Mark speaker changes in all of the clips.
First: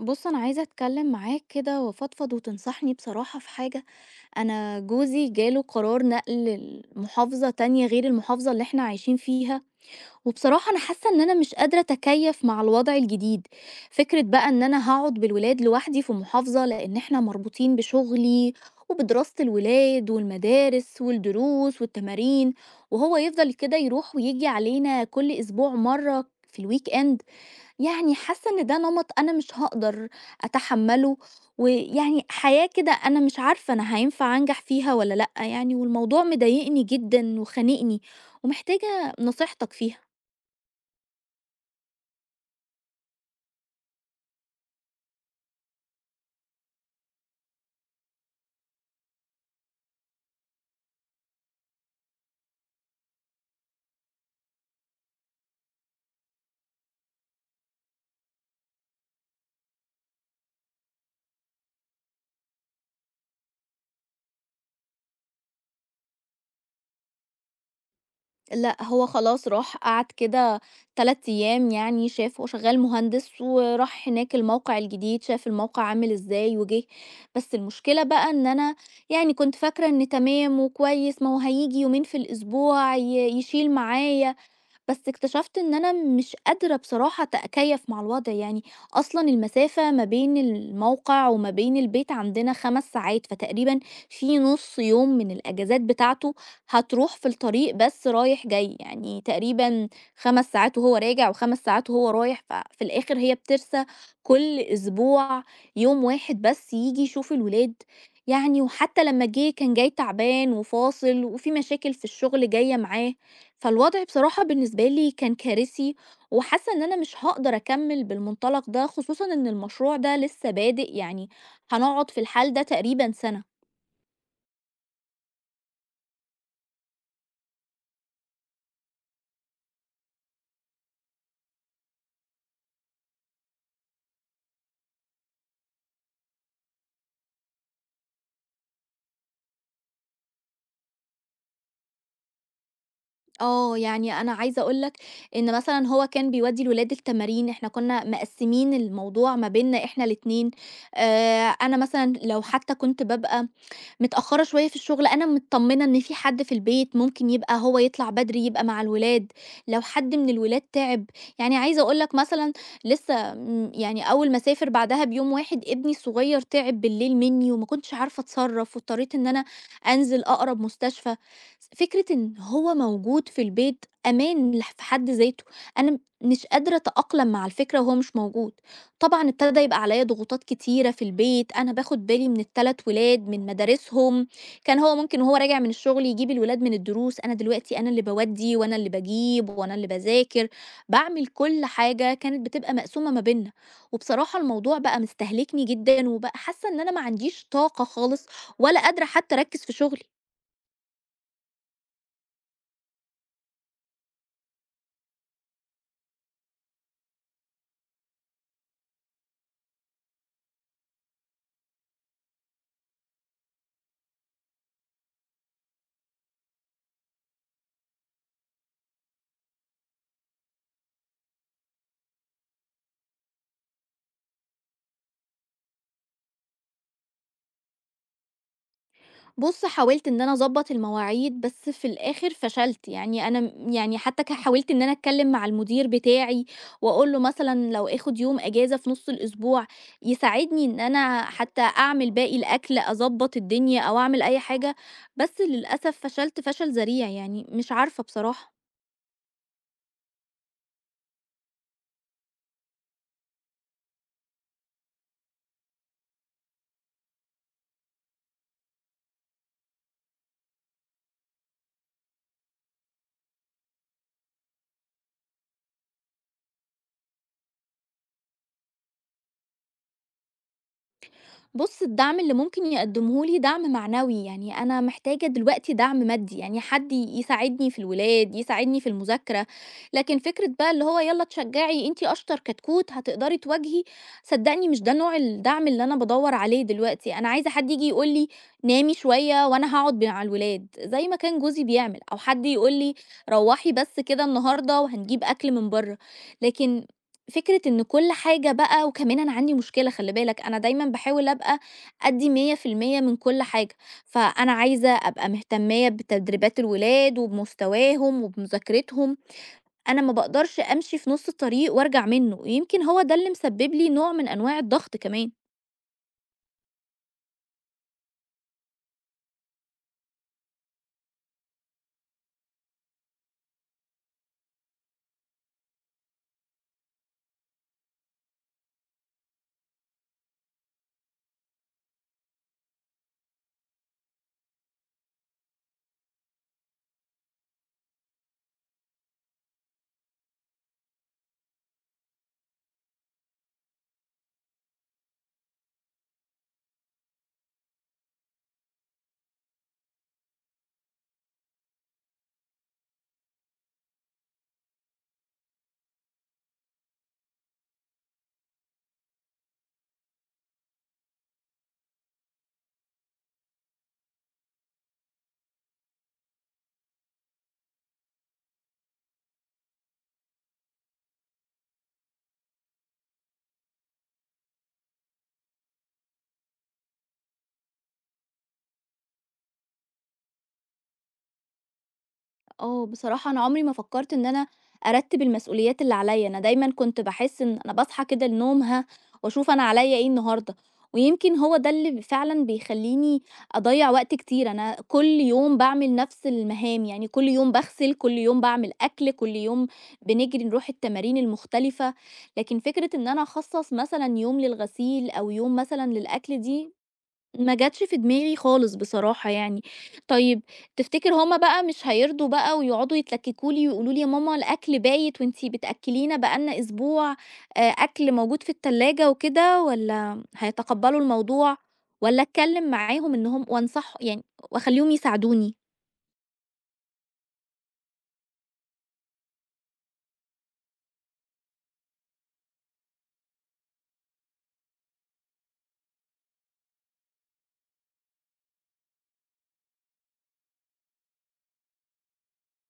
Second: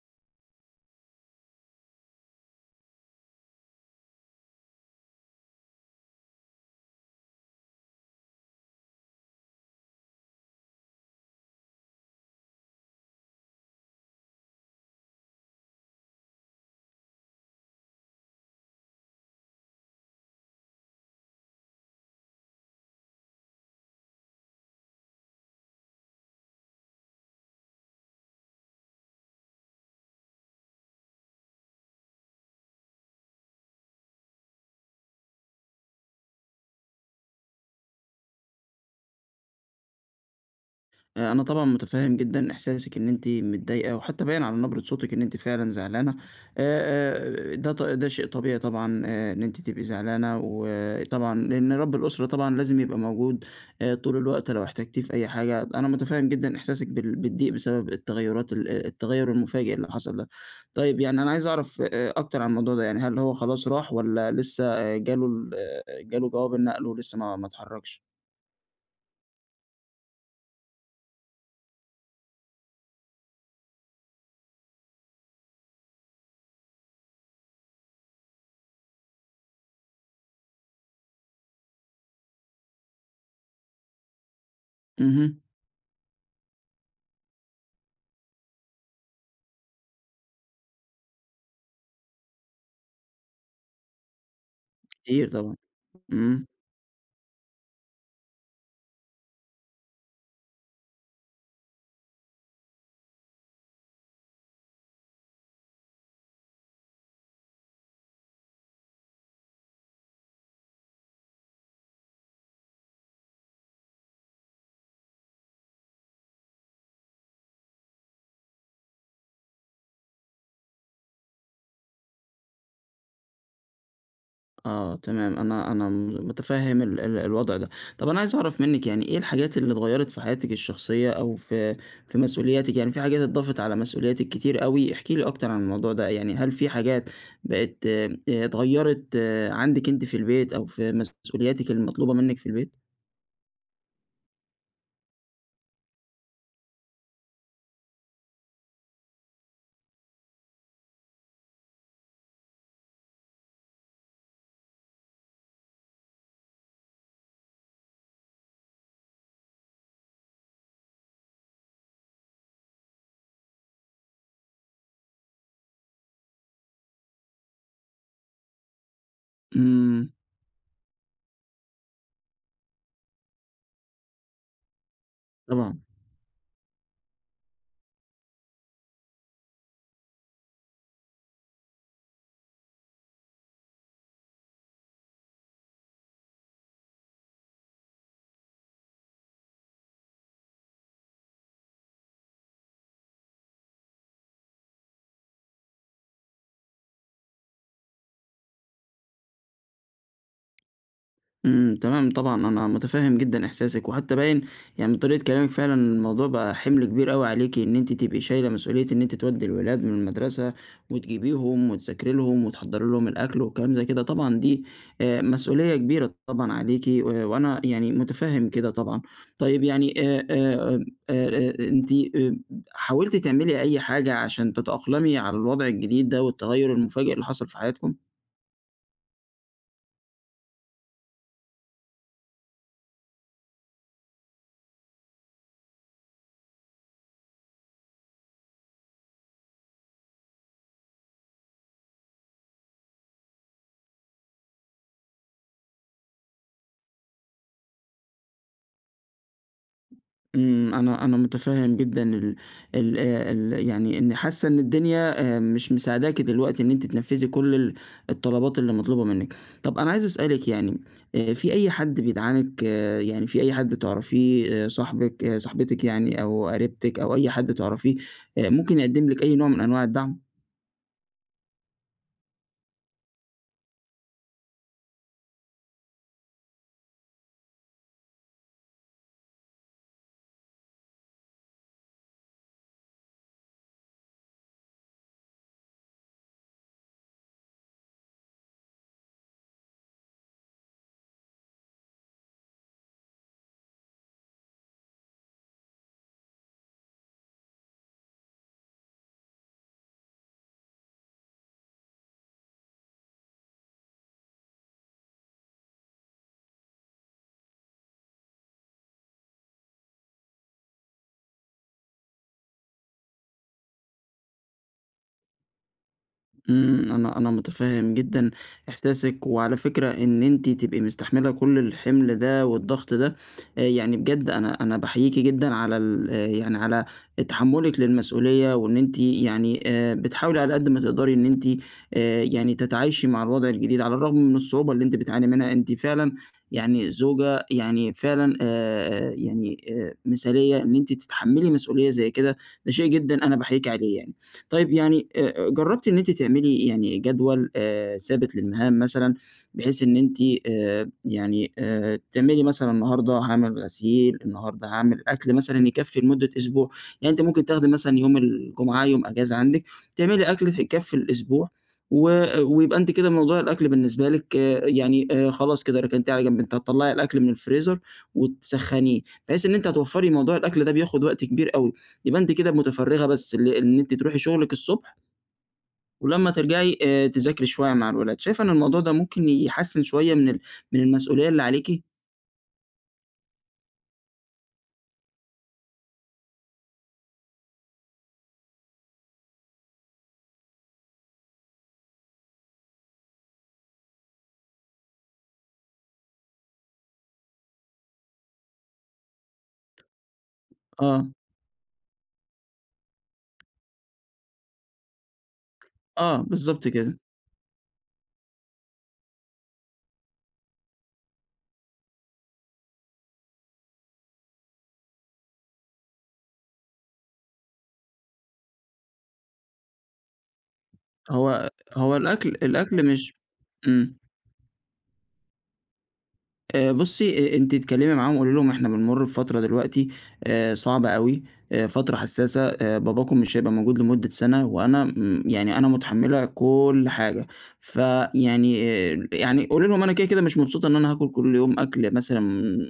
Speaker 1: بص انا عايزه اتكلم معاك كده وافضفض وتنصحني بصراحه في حاجه. انا جوزي جاله قرار نقل لمحافظه تانية غير المحافظه اللي احنا عايشين فيها. وبصراحه انا حاسه ان انا مش قادره اتكيف مع الوضع الجديد. فكره بقى ان انا هقعد بالولاد لوحدي في محافظه لان احنا مربوطين بشغلي وبدراسه الولاد والمدارس والدروس والتمارين، وهو يفضل كده يروح ويجي علينا كل اسبوع مره في الويك اند. يعني حاسة إن ده نمط أنا مش هاقدر أتحمّله، ويعني حياة كده أنا مش عارفة أنا هينفع أنجح فيها والّا لأ يعني، والموضوع مضايقني جدًا وخانقني، ومحتاجة نصيحتك فيها.
Speaker 2: أنا طبعًا متفهم جدًا إحساسِك إن أنتِ متضايقة، وحتى باين على نبرة صوتِك إن أنتِ فعلًا زعلانة، ده شيء طبيعي طبعًا، إن أنتِ تبقي زعلانة، وطبعًا لأن رب الأسرة طبعًا لازم يبقى موجود طول الوقت لو احتجتيه في أي حاجة. أنا متفهم جدًا إحساسِك بالضيق بسبب التغير المفاجئ اللي حصل ده. طيب يعني أنا عايز أعرف أكتر عن الموضوع ده، يعني هل هو خلاص راح والّا لسه، جاله ال آه، جاله جواب النقل ولسه ما اتحركش؟
Speaker 1: لأ، هو خلاص راح قعد كده 3 أيام، يعني شاف، هو شغّال مهندس وراح هناك الموقع الجديد، شاف الموقع عامل إزاي وجِه، بس المشكلة بقى إن أنا يعني كنت فاكرة إن تمام وكويس، ما هو هييجي يومين في الأسبوع يشيل معايا. بس
Speaker 2: اهم.
Speaker 1: اكتشفت إن أنا مش قادرة بصراحة أتكيّف مع الوضع، يعني أصلًا المسافة ما بين الموقع وما بين البيت عندنا 5 ساعات، فتقريبًا في نُص يوم
Speaker 2: كتير
Speaker 1: من
Speaker 2: طبعًا.
Speaker 1: الأجازات بتاعته
Speaker 2: إمم.
Speaker 1: هتروح في الطريق بس رايح جاي، يعني تقريبًا 5 ساعات وهو راجع و5 ساعات وهو رايح، ففي الآخر هي بترسى كل أسبوع يوم واحد بس ييجي يشوف الولاد. يعني وحتى لمّا جه كان جاي تعبان وفاصل وفي مشاكل في الشغل جاية معاه. فالوضع بصراحة بالنسبة لي كان كارثي، وحاسة إن أنا مش هاقدر أكمّل بالمنطلق ده، خصوصًا إن المشروع ده لسه بادئ، يعني هنقعد في الحال ده تقريبًا سَنة.
Speaker 2: آه تمام، أنا متفهم ال ال الوضع ده. طَب أنا عايز أعرف منِّك يعني إيه الحاجات اللي اتغيّرت في حياتِك الشخصية أو في في مسؤولياتِك، يعني في حاجات اتضافت على مسؤولياتِك كتير أوي. احكي لي أكتر عن الموضوع ده، يعني هل في حاجات بقت اتغيّرت، آه، عندِك أنتِ في البيت أو في مسؤولياتِك المطلوبة منِّك في البيت؟
Speaker 1: آه، يعني أنا عايزة أقول لك إن مثلًا هو كان بيودّي الولاد التمارين، إحنا كُنّا مقسّمين الموضوع ما بيننا إحنا الاتنين. أنا مثلًا لو حتى كنت بابقى متأخّرة شوية في الشغل، أنا متطمّنة إن في حد في البيت، ممكن يبقى هو يطلع بدري يبقى مع الولاد، لو حد من الولاد تعب. يعني عايزة أقول لك مثلًا لسه، يعني أول ما أسافر بعدها بيوم واحد ابني الصغير تعب بالليل منّي وما كنتش عارفة أتصرّف واضطريت إن أنا
Speaker 2: إمم.
Speaker 1: أنزل أقرب مستشفى. فكرة إن هو موجود في البيت أمان في حد ذاته.
Speaker 2: طبعًا.
Speaker 1: أنا مش قادرة أتأقلم مع الفكرة وهو مش موجود. طبعا ابتدى يبقى عليا ضغوطات كتيرة في البيت، أنا باخد بالي من التلات ولاد من مدارسهم. كان هو ممكن وهو راجع من الشغل يجيب الولاد من الدروس، أنا دلوقتي أنا اللي بودي وأنا اللي بجيب وأنا اللي بذاكر، بعمل كل حاجة كانت بتبقى مقسومة ما بينا. وبصراحة الموضوع بقى مستهلكني جدا، وبقى حاسة إن أنا ما عنديش طاقة خالص، ولا قادرة حتى أركز في شغلي.
Speaker 2: إمم، تمام طبعًا، أنا متفهم جدًا إحساسِك، وحتى باين يعني من طريقة كلامِك فعلًا إن الموضوع بقى حِمل كبير أوي عليكِ، إن أنتِ تبقي شايلة مسؤولية إن أنتِ تودّي الولاد من المدرسة، وتجيبيهم وتذاكري لهم وتحضّري لهم الأكل وكلام زي كده. طبعًا دي مسؤولية كبيرة طبعًا عليكِ، وأنا يعني متفهم كده طبعًا. طيب يعني، آمم أنتِ حاولتِ تعملي أي حاجة عشان تتأقلمي على الوضع الجديد ده والتغيُّر المفاجئ اللي حصل في حياتكم؟
Speaker 1: بُص، حاولت إن أنا أضبّط المواعيد، بس في الآخر فشلت، يعني أنا م يعني حتى ك حاولت إن أنا أتكلّم مع المدير بتاعي، وأقول له مثلًا لو آخُد يوم إجازة في نُص الأسبوع، يساعدني إن أنا حتى أعمل باقي الأكل، أضبّط الدنيا أو أعمل أي حاجة، بس للأسف فشلت فشل ذريع، يعني مش عارفة بصراحة.
Speaker 2: إمم، أنا متفهم جدًا ال ال ال يعني إن حاسة إن الدنيا مش مساعداكِ دلوقتي إن أنتِ تنفذي كل الطلبات اللي مطلوبة منِك. طب أنا عايز أسألِك يعني، في أي حد بيدعمِك، آه، يعني في أي حد تعرفيه، صاحبِك، آه، صاحبتِك يعني أو قريبتِك أو أي حد تعرفيه ممكن يقدم لِك أي نوع من أنواع الدعم؟
Speaker 1: بُص، الدعم اللي ممكن يقدمه لي دعم معنوي، يعني أنا محتاجة دلوقتي دعم مادي، يعني حد يساعدني في الولاد، يساعدني في المذاكرة. لكن فكرة بقى اللي هو يالّا اتشجعي أنتِ أشطر كتكوت هتقدري تواجهي، صدّقني مش ده نوع الدعم اللي أنا بادوّر عليه دلوقتي. أنا عايزة حد ييجي يقول لي نامي شوية وأنا هاقعد مع الولاد، زي ما كان جوزي بيعمل، أو حد يقول لي روّحي بس كده النهارده وهنجيب أكل من برّه. لكن فكرة إن كل حاجة بقى، وكمان أنا عندي مشكلة خلّي بالك، أنا دايمًا باحاول أبقى أدّي 100% من كل حاجة، فأنا عايزة أبقى مهتمية بتدريبات الولاد وبمستواهم وبمذاكرتهم. أنا ما باقدرش أمشي في نُص الطريق وأرجع منه، ويمكن هو ده اللي مسبب لي نوع من أنواع الضغط كمان.
Speaker 2: إمم، أنا متفهم جدًا إحساسِك، وعلى فكرة إن أنتِ تبقي مستحملة كل الحمل ده والضغط ده. يعني بجد، أنا باحييكِ جدًا على، ال آه، يعني على تحملِك للمسؤولية، وإن أنتِ يعني بتحاولي على قد ما تقدري إن أنتِ يعني تتعايشي مع الوضع الجديد، على الرغم من الصعوبة اللي أنتِ بتعاني منها. أنتِ فعلًا يعني زوجة يعني فعلًا، يعني مثالية، إن أنتِ تتحملي مسؤولية زي كده. ده شيء جدًا أنا باحييكِ عليه يعني. طيب يعني، جرّبتِ إن أنتِ تعملي يعني جدول ثابت للمهام مثلًا، بحيث إن أنتِ يعني تعملي مثلًا النهارده هاعمل غسيل، النهارده هاعمل أكل مثلًا يكفّي لمدة أسبوع. يعني أنتِ ممكن تاخدي مثلًا يوم الجمعة يوم أجازة عندِك، تعملي أكل ف يكفّي الأسبوع، ويبقى أنتِ كده موضوع الأكل بالنسبة لِك، آه، يعني خلاص كده ركنتيه على جنب. أنتِ هتطلّعي الأكل من الفريزر وتسخّنيه، بحيث إن أنتِ هتوفّري موضوع الأكل ده بياخد وقت كبير أوي. يبقى أنتِ كده متفرّغة بس ل إن أنتِ تروحي شغلِك الصبح ولمّا ترجعي تذاكري شوية مع الولاد. شايفة إن الموضوع ده ممكن يحسّن شوية من ال من المسؤولية اللي عليكِ؟
Speaker 1: آه، بصراحة أنا عمري ما فكرت إن أنا أرتب المسؤوليات اللي عليا، أنا دايمًا كنت باحس إن أنا باصحى كده النوم وأشوف أنا عليا إيه النهارده، ويمكن هو ده اللي فعلًا بيخلّيني أضيّع وقت كتير. أنا كل يوم باعمل نفس المهام، يعني كل يوم باغسل، كل يوم باعمل أكل، كل يوم بنجري نروح
Speaker 2: آه.
Speaker 1: التمارين المختلفة، لكن فكرة إن أنا أخصّص مثلًا يوم للغسيل أو يوم مثلًا
Speaker 2: آه
Speaker 1: للأكل
Speaker 2: بالضبط
Speaker 1: دي
Speaker 2: كده.
Speaker 1: ما جاتش في دماغي خالص بصراحة يعني. طيب تفتكر هُم بقى مش هيرضوا بقى، ويقعدوا يتلككوا لي ويقولوا لي: "يا ماما الأكل بايت وأنتِ بتأكلينا بقى لنا أسبوع، أكل موجود في التلاجة وكده." والّا هيتقبلوا
Speaker 2: هو
Speaker 1: الموضوع،
Speaker 2: هو
Speaker 1: والّا
Speaker 2: الأكل
Speaker 1: أتكلم
Speaker 2: الأكل مش…
Speaker 1: معاهم إن هُم وأنصح
Speaker 2: إمم.
Speaker 1: يعني وأخليهم يساعدوني؟
Speaker 2: بُصّي، أنتِ اتكلّمي معاهم قولي لهم إحنا بنمُر بفترة دلوقتي صعبة أوي، فترة حسّاسة. باباكم مش هيبقى موجود لمدة سَنة، وأنا يعني أنا مُتحمّلة كل حاجة. فيعني، يعني قولي لهم أنا كده، كده مش مبسوطة إن أنا هاكل كل يوم أكل مثلًا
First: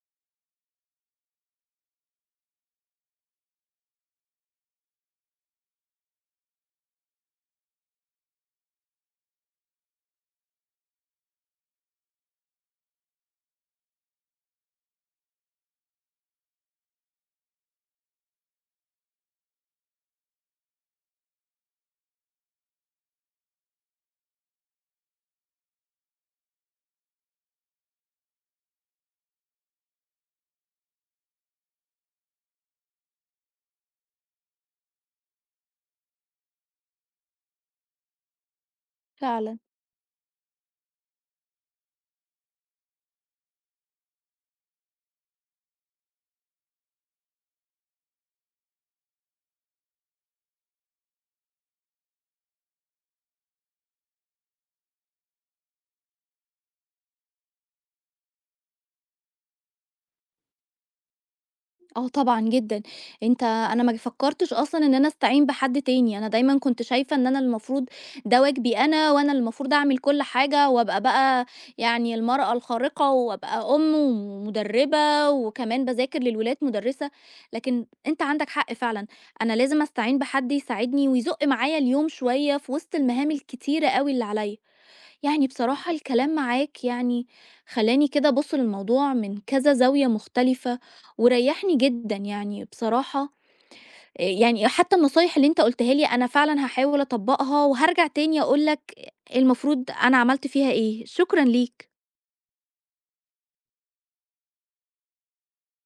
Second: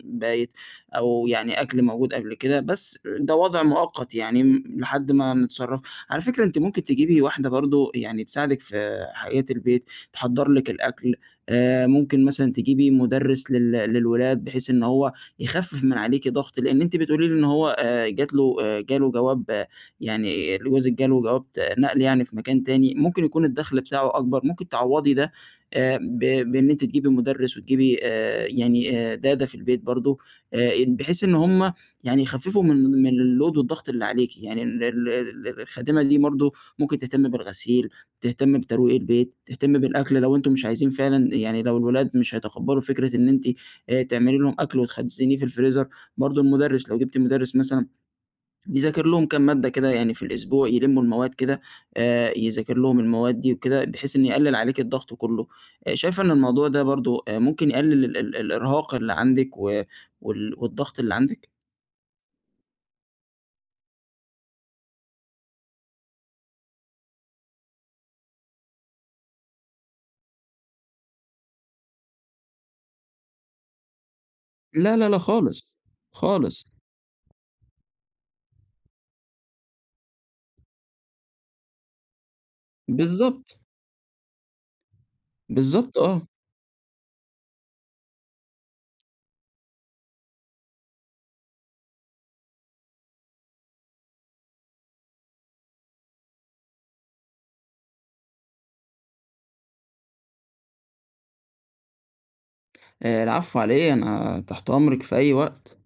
Speaker 2: بايت أو يعني أكل موجود قبل كده، بس ده وضع مؤقت يعني م لحد ما نتصرّف. على فكرة أنتِ ممكن تجيبي واحدة برضه يعني تساعدِك في حاجات البيت، تحضّر لِك الأكل. ممكن مثلًا تجيبي مُدرِّس للولاد بحيث إن هو يخفِّف من عليكِ ضغط، لإن أنتِ بتقولي لي إن هو، جات له جاله جواب، آه، يعني جوزِك جاله جواب نقل يعني في مكان تاني. ممكن يكون الدخْل بتاعه أكبر، ممكن تعوّضي ده ب بإن أنتِ تجيبي مُدرِّس وتجيبي يعني دادة في البيت برضه، بحيث إن هم يعني يخفِّفوا من من الload والضغط اللي عليكِ. يعني ال ال ال الخادمة دي برضه ممكن تهتم بالغسيل، تهتم بترويق البيت،
Speaker 1: فعلًا.
Speaker 2: تهتم بالأكل. لو أنتم مش عايزين فعلًا، يعني لو الولاد مش هيتقبّلوا فكرة إن أنتِ تعملي لهم أكل وتخزّنيه في الفريزر، برضه المُدرِّس لو جِبتِ مُدرِّس مثلًا يذاكر لهم كام مادة كده يعني في الأسبوع، يلمّوا المواد كده يذاكر لهم المواد دي وكده، بحيث إنه يقلِّل عليكِ الضغط كُلّه. شايفة إن الموضوع ده برضه ممكن يقلِّل ال ال الإرهاق اللي عندِك و وال والضغط اللي عندِك؟
Speaker 1: آه طبعًا جدًا. أنا ما فكّرتش أصلًا إن أنا أستعين بحد تاني، أنا دايمًا كنت شايفة إن أنا المفروض ده واجبي أنا، وأنا اللي المفروض أعمل كل حاجة، وأبقى بقى يعني المرأة الخارقة، وأبقى أم
Speaker 2: لا، لا، لا
Speaker 1: ومدربة،
Speaker 2: خالص،
Speaker 1: وكمان باذاكر للولاد
Speaker 2: خالص.
Speaker 1: مدرسة. لكن أنت عندك حق فعلًا، أنا لازم أستعين بحد يساعدني ويزُق معايا اليوم شوية في وسط المهام
Speaker 2: بالضبط.
Speaker 1: الكتيرة أوي اللي عليَّ. يعني بصراحة
Speaker 2: بالضبط آه.
Speaker 1: الكلام معاك يعني خلاني كده أبص للموضوع من كذا زاوية مختلفة، وريحني جدا يعني بصراحة. إيه يعني، حتى النصايح اللي انت قلتها لي أنا فعلا هحاول أطبقها وهرجع تاني أقولك المفروض أنا عملت فيها إيه. شكرا ليك.
Speaker 2: العفو على إيه، أنا تحت أمرِك في أي وقت.